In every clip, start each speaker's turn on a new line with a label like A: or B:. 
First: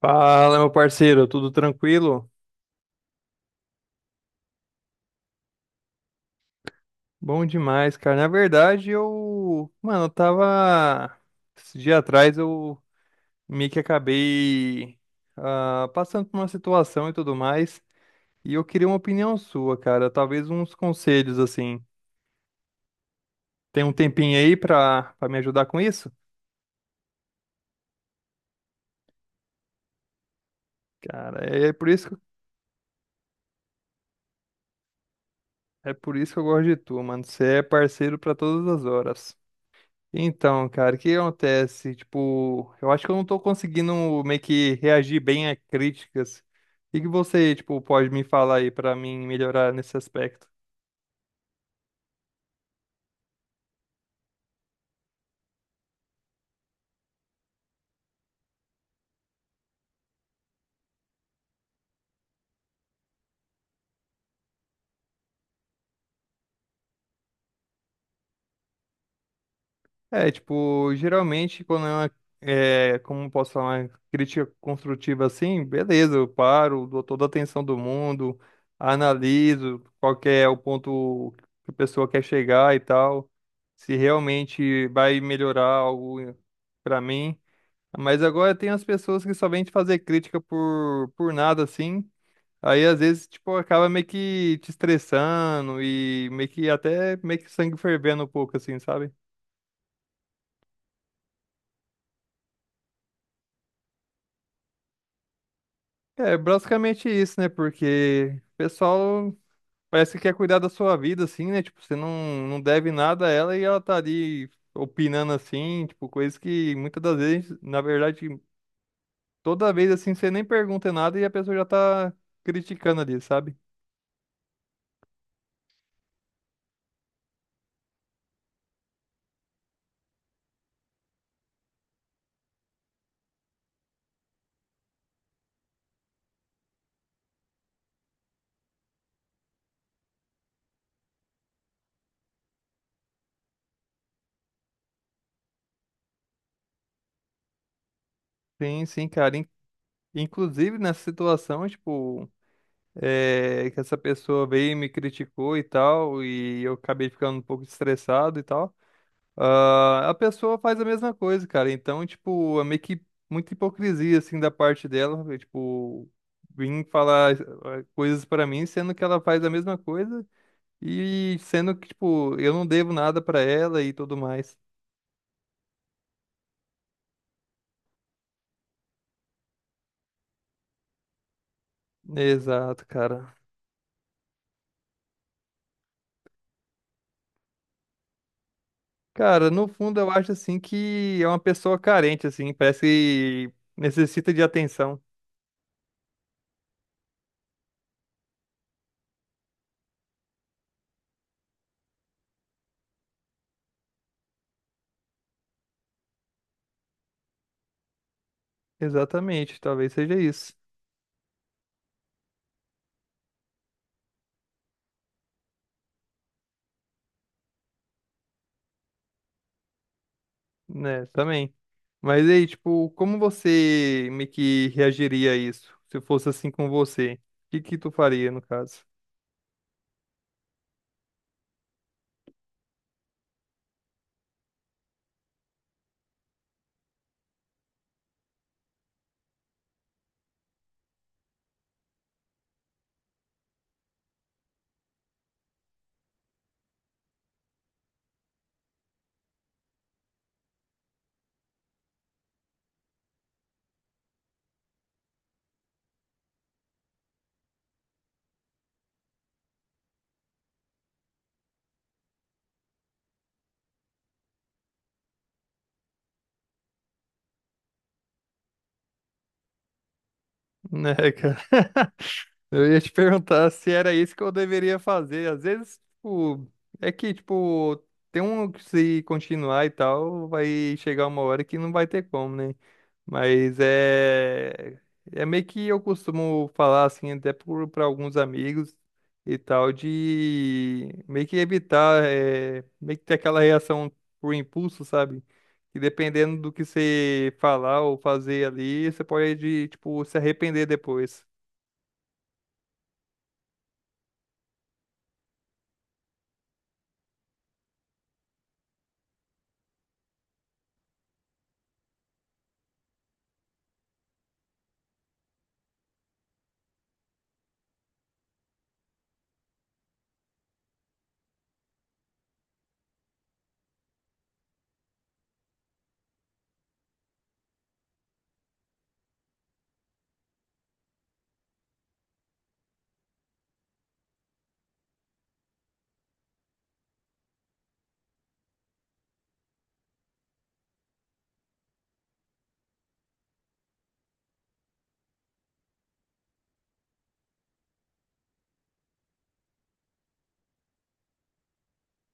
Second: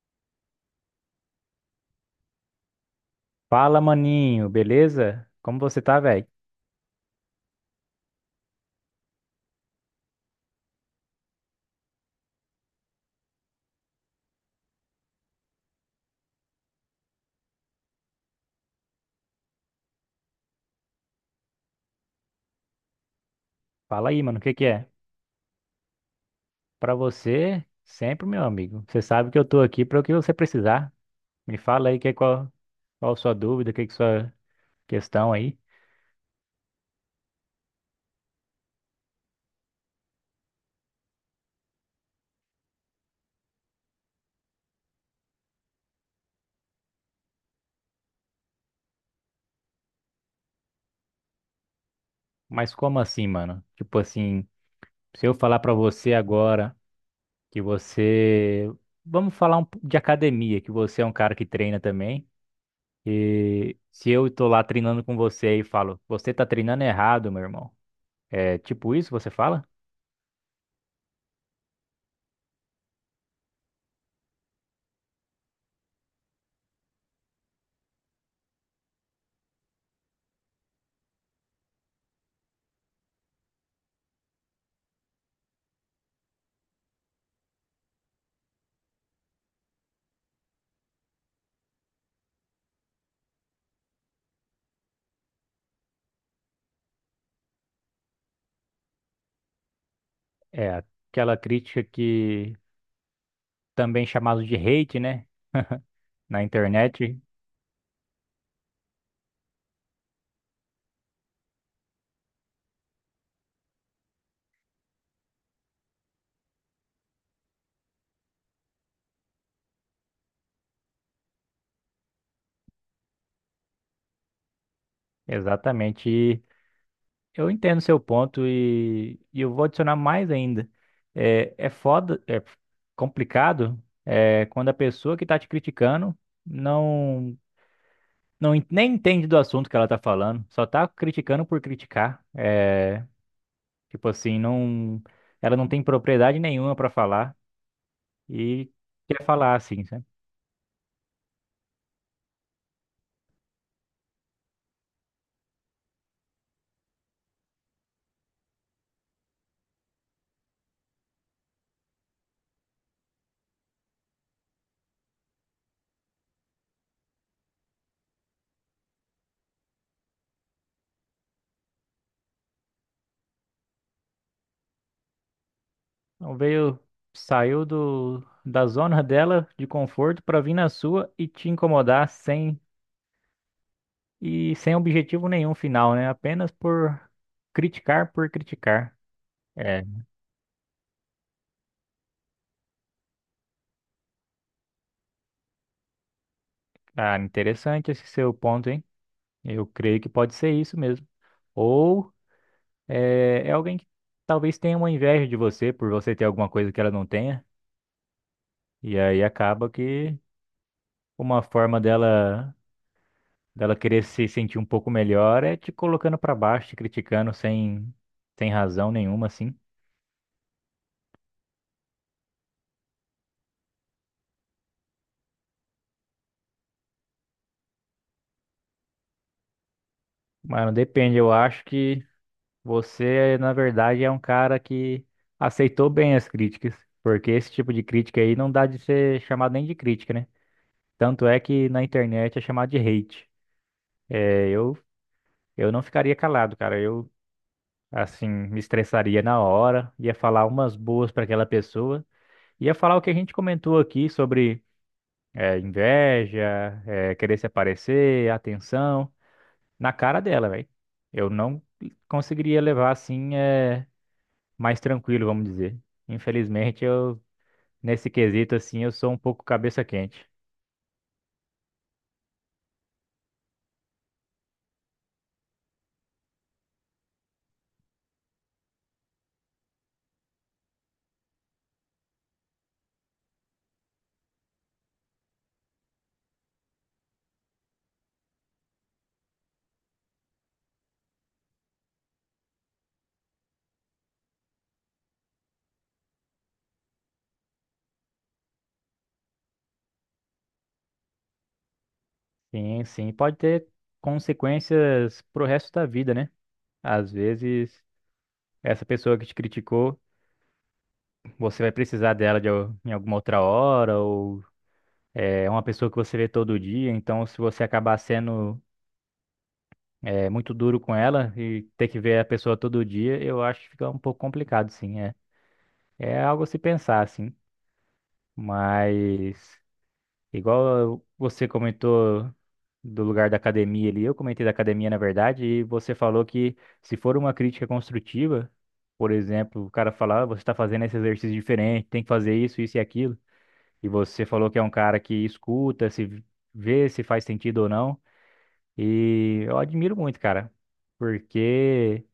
A: Fala, meu parceiro, tudo tranquilo?
B: Fala, maninho, beleza? Como você tá, velho?
A: Bom demais, cara. Na verdade, mano, eu tava esse dia atrás eu meio que acabei passando por uma situação e tudo mais, e eu queria uma opinião sua, cara, talvez uns conselhos assim. Tem um
B: Fala aí,
A: tempinho
B: mano, o que
A: aí
B: que é?
A: pra me ajudar com isso?
B: Pra você, sempre, meu amigo. Você sabe que eu tô aqui para o que você precisar.
A: Cara,
B: Me
A: é por
B: fala aí que
A: isso,
B: é
A: que-
B: qual sua dúvida, que sua questão aí.
A: É por isso que eu gosto de tu, mano. Você é parceiro pra todas as horas. Então, cara, o que acontece? Tipo, eu acho que eu não tô conseguindo meio que reagir bem a críticas. O que que você, tipo, pode me falar aí pra mim melhorar nesse aspecto?
B: Mas como assim, mano? Tipo assim, se eu falar pra você agora que você, vamos falar um, pouco de academia, que você é um cara que treina também, e se eu tô lá treinando com você e falo, você tá treinando errado, meu irmão. É tipo isso que você fala?
A: É, tipo, geralmente quando é como posso falar, uma crítica construtiva assim, beleza, eu paro, dou toda a atenção do mundo, analiso qual que é o ponto que a pessoa quer chegar e tal, se realmente vai melhorar algo pra mim. Mas agora tem as pessoas que só vêm te fazer crítica por nada, assim. Aí às vezes, tipo, acaba meio que te estressando e meio que até meio que sangue fervendo um pouco, assim, sabe?
B: É, Aquela crítica que também chamado de hate, né?
A: É
B: Na
A: basicamente
B: internet.
A: isso, né? Porque o pessoal parece que quer cuidar da sua vida, assim, né? Tipo, você não, não deve nada a ela e ela tá ali opinando assim, tipo, coisas que muitas das vezes, na verdade, toda vez assim, você nem pergunta nada e a pessoa já tá criticando ali, sabe?
B: Exatamente. Eu entendo seu ponto e eu vou adicionar mais ainda. É foda, é complicado, é, quando a pessoa que tá te criticando não, nem entende do assunto que ela tá falando, só tá criticando por criticar. É, tipo assim, não, ela não tem propriedade nenhuma pra falar e
A: Sim, sim,
B: quer
A: cara.
B: falar assim, sabe?
A: Inclusive, nessa situação, tipo, que essa pessoa veio e me criticou e tal, e eu acabei ficando um pouco estressado e tal, a pessoa faz a mesma coisa, cara. Então, tipo, é meio que muita hipocrisia, assim, da parte dela, eu, tipo, vim falar coisas pra mim, sendo que ela faz a mesma coisa e sendo que, tipo, eu não devo nada pra ela e tudo mais.
B: Então veio, saiu da zona dela de conforto para vir na sua e te incomodar sem
A: Exato, cara.
B: e sem objetivo nenhum final, né? Apenas por criticar por criticar.
A: Cara, no
B: É,
A: fundo eu acho assim que é uma pessoa carente, assim, parece que necessita de atenção.
B: cara, interessante esse seu ponto, hein? Eu creio que pode ser isso mesmo. Ou é alguém que talvez tenha uma inveja de você por você ter alguma coisa que ela não tenha, e aí
A: Exatamente,
B: acaba
A: talvez seja
B: que
A: isso,
B: uma forma dela querer se sentir um pouco melhor é te colocando pra baixo, te criticando sem, sem razão nenhuma, assim.
A: né? Também. Mas aí, tipo, como você meio que reagiria a isso? Se fosse assim com você, o que que tu faria no caso?
B: Mano, depende. Eu acho que você, na verdade, é um cara que aceitou bem as críticas, porque esse tipo de crítica aí não dá de ser chamado nem de crítica, né? Tanto é que na internet é chamado de hate. É, eu, eu não ficaria calado, cara. Eu, assim, me estressaria na hora, ia falar umas boas pra aquela pessoa, ia falar o que a gente comentou aqui sobre. É, inveja, é, querer se aparecer, atenção, na cara dela, velho. Eu não conseguiria levar assim, é, mais tranquilo, vamos dizer. Infelizmente, eu, nesse quesito, assim, eu sou um pouco cabeça quente.
A: Né, cara? Eu ia te perguntar se era isso que eu deveria fazer. Às vezes, tipo, é que, tipo, tem um que se continuar e tal, vai chegar uma hora que não vai ter como, né? Mas é. É meio que eu costumo falar assim, pra alguns amigos e tal, de meio que evitar, meio que ter aquela reação por impulso, sabe? E dependendo do que você falar ou fazer ali, você pode, tipo, se arrepender depois.
B: Sim, sim, pode ter consequências pro resto da vida, né? Às vezes, essa pessoa que te criticou, você vai precisar dela em alguma outra hora, ou é uma pessoa que você vê todo dia, então se você acabar sendo é muito duro com ela e ter que ver a pessoa todo dia, eu acho que fica um pouco complicado, sim, é. É algo a se pensar, assim. Mas igual você comentou do lugar da academia ali, eu comentei da academia, na verdade, e você falou que se for uma crítica construtiva, por exemplo, o cara falar, "Ah, você está fazendo esse exercício diferente, tem que fazer isso, isso e aquilo, e você falou que é um cara que escuta, se vê se faz sentido ou não. E eu admiro muito, cara, porque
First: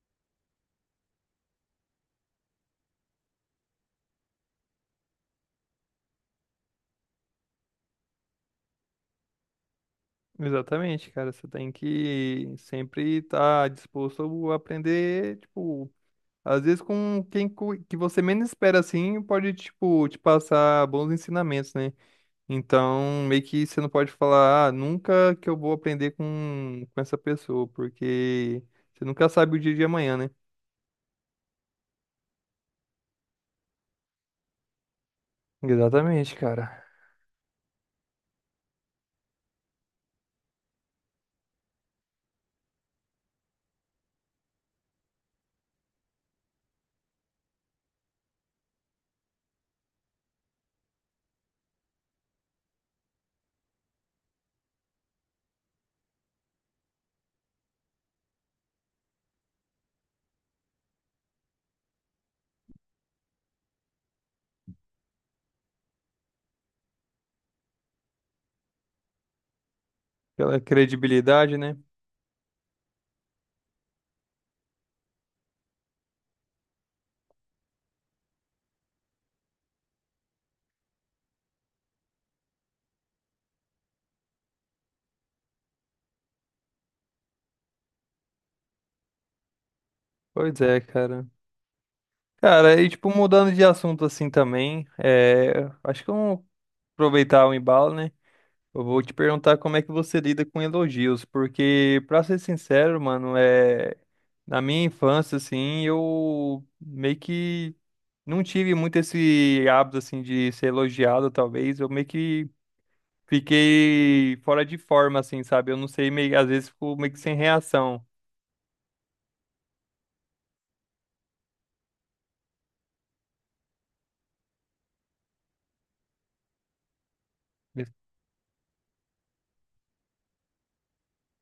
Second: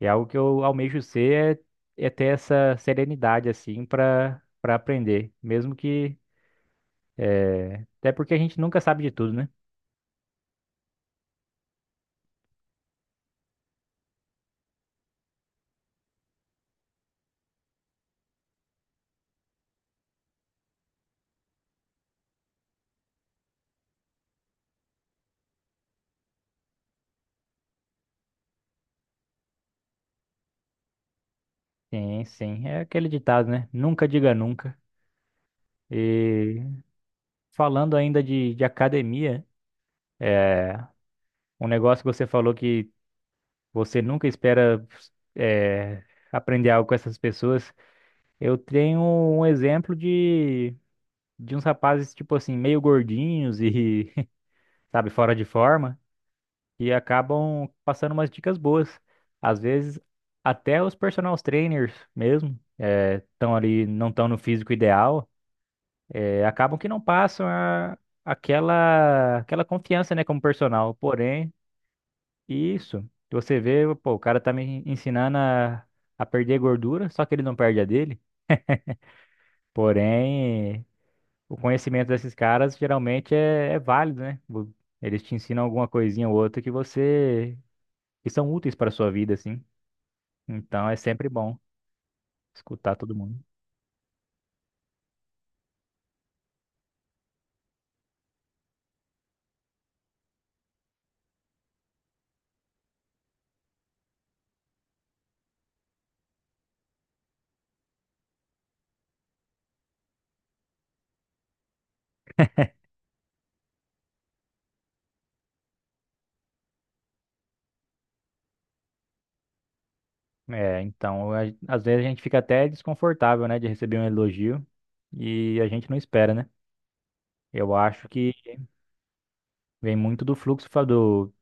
B: é algo que eu almejo ser, é ter essa serenidade, assim, pra aprender. Mesmo que. Até porque a gente nunca sabe de tudo, né?
A: Exatamente, cara. Você tem que sempre estar disposto a aprender, tipo, às vezes com que você menos espera assim, pode, tipo, te passar bons ensinamentos, né? Então, meio que você não pode falar, ah, nunca que eu vou aprender com essa pessoa, porque você nunca sabe o dia de amanhã, né?
B: Sim, sim. É aquele ditado, né? Nunca diga nunca.
A: Exatamente,
B: E
A: cara.
B: falando ainda de academia, é, um negócio que você falou que você nunca espera é, aprender algo com essas pessoas. Eu tenho um exemplo de. De uns rapazes, tipo assim, meio gordinhos e, sabe, fora de forma, e acabam passando umas dicas boas. Às vezes, até os personal trainers mesmo, estão ali, não estão no físico ideal, acabam que não passam a- aquela confiança, né, como
A: Aquela
B: personal. Porém,
A: credibilidade, né?
B: isso, você vê, pô, o cara tá me ensinando a perder gordura, só que ele não perde a dele. Porém. O conhecimento desses caras geralmente é válido, né? Vo- Eles te ensinam alguma coisinha ou outra que você que são úteis para a sua vida, assim.
A: Pois é,
B: Então é
A: cara.
B: sempre bom
A: Cara, e
B: escutar
A: tipo,
B: todo mundo.
A: mudando de assunto assim também, é, acho que eu vou aproveitar o embalo, né? Eu vou te perguntar como é que você lida com elogios, porque, pra ser sincero, mano, é... na minha infância, assim, eu meio que não tive muito esse hábito, assim, de ser elogiado, talvez. Eu meio que fiquei fora de forma, assim, sabe? Eu não sei, meio... às vezes fico meio que sem reação.
B: É, então a- às vezes a gente fica até desconfortável, né, de receber um elogio e a gente não espera, né? Eu
A: Ex-
B: acho que vem muito do fluxo fa- do,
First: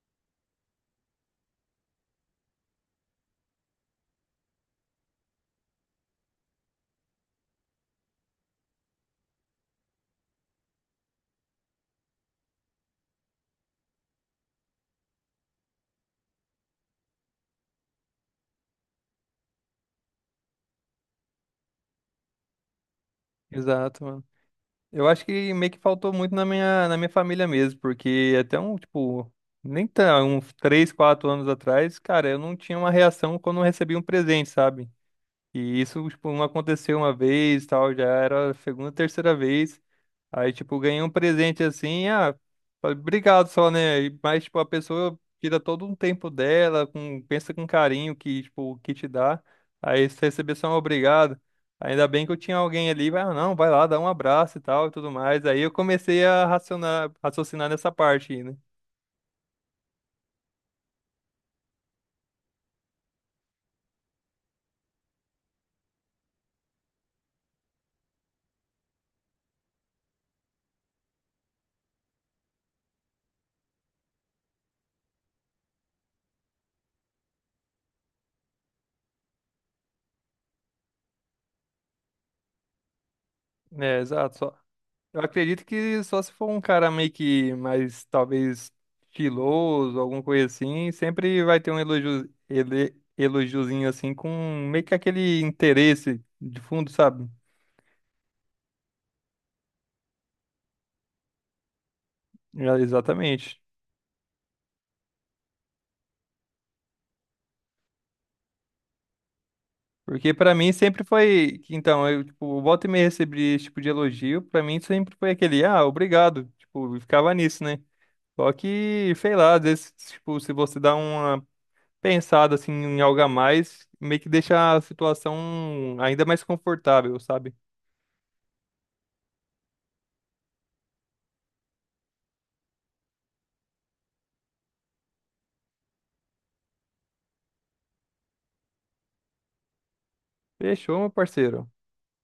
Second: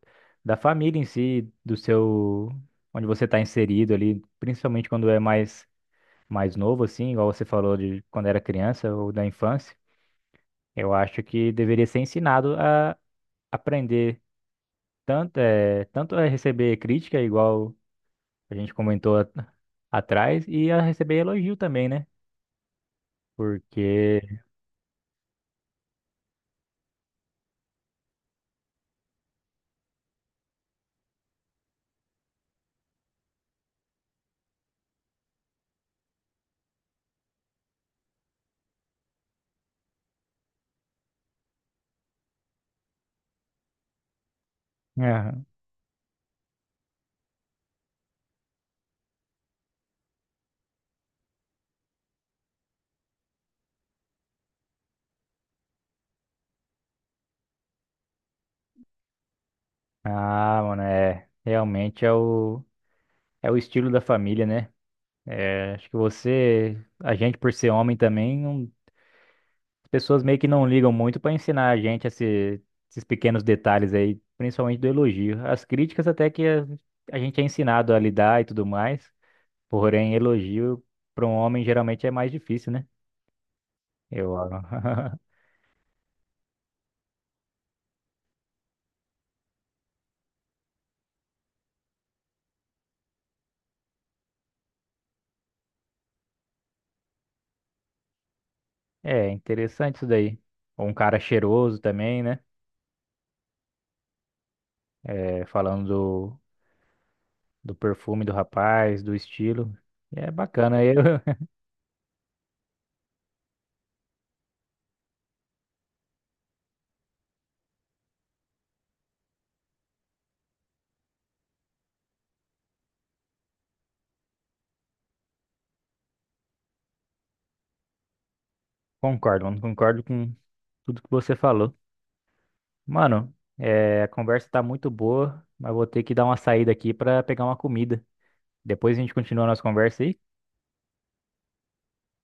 B: da família em si, do seu onde você está inserido ali, principalmente quando é mais novo, assim, igual você falou de quando era criança ou da infância. Eu acho que deveria ser ensinado a aprender tanto a receber crítica, igual a gente comentou a- atrás, e a receber elogio também, né?
A: Exato,
B: Porque,
A: mano. Eu acho que meio que faltou muito na minha família mesmo, porque até um, tipo, nem tão, uns 3 ou 4 anos atrás, cara, eu não tinha uma reação quando eu recebia um presente, sabe? E isso, tipo, não aconteceu uma vez, tal, já era a segunda, terceira vez. Aí, tipo, ganhei um presente assim, ah, falei, obrigado só, né? Mas, tipo, a pessoa
B: Aham.
A: tira todo um tempo dela, pensa com carinho que, tipo, o que te dá. Aí, se receber só um obrigado, ainda bem que eu tinha alguém ali, vai, ah, não, vai lá, dá um abraço e tal e tudo mais. Aí eu comecei a raciocinar nessa parte aí, né?
B: Ah, mano, realmente é o estilo da família, né? É, acho que você, a gente por ser homem também, não- as pessoas meio que não ligam muito para ensinar a gente esse- esses pequenos detalhes aí, principalmente do elogio. As críticas até que a gente é ensinado a lidar e tudo mais. Porém, elogio para um homem geralmente é mais difícil, né?
A: É,
B: Eu,
A: exato. Eu acredito que só se for um cara meio que mais, talvez, estiloso, alguma coisa assim, sempre vai ter um elogio, elogiozinho assim, com meio que aquele interesse de fundo, sabe?
B: é interessante isso daí. Um cara cheiroso também, né?
A: É, exatamente.
B: É, falando do, do perfume do rapaz, do estilo. É
A: Porque pra mim
B: bacana, eu
A: sempre foi, que, então, eu, tipo, volta e meia recebi esse tipo de elogio, pra mim sempre foi aquele, ah, obrigado, tipo, eu ficava nisso, né? Só que, sei lá, às vezes, tipo, se você dá uma pensado assim em algo a mais, meio que deixa a situação ainda mais confortável, sabe?
B: concordo, mano. Concordo com tudo que você falou. Mano, é, a conversa tá muito boa, mas vou ter que dar uma saída aqui pra pegar uma comida. Depois a gente continua a nossa conversa aí.
A: Fechou, meu parceiro.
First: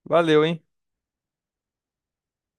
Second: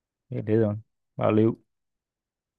A: Valeu, hein?
B: Beleza, mano. Valeu.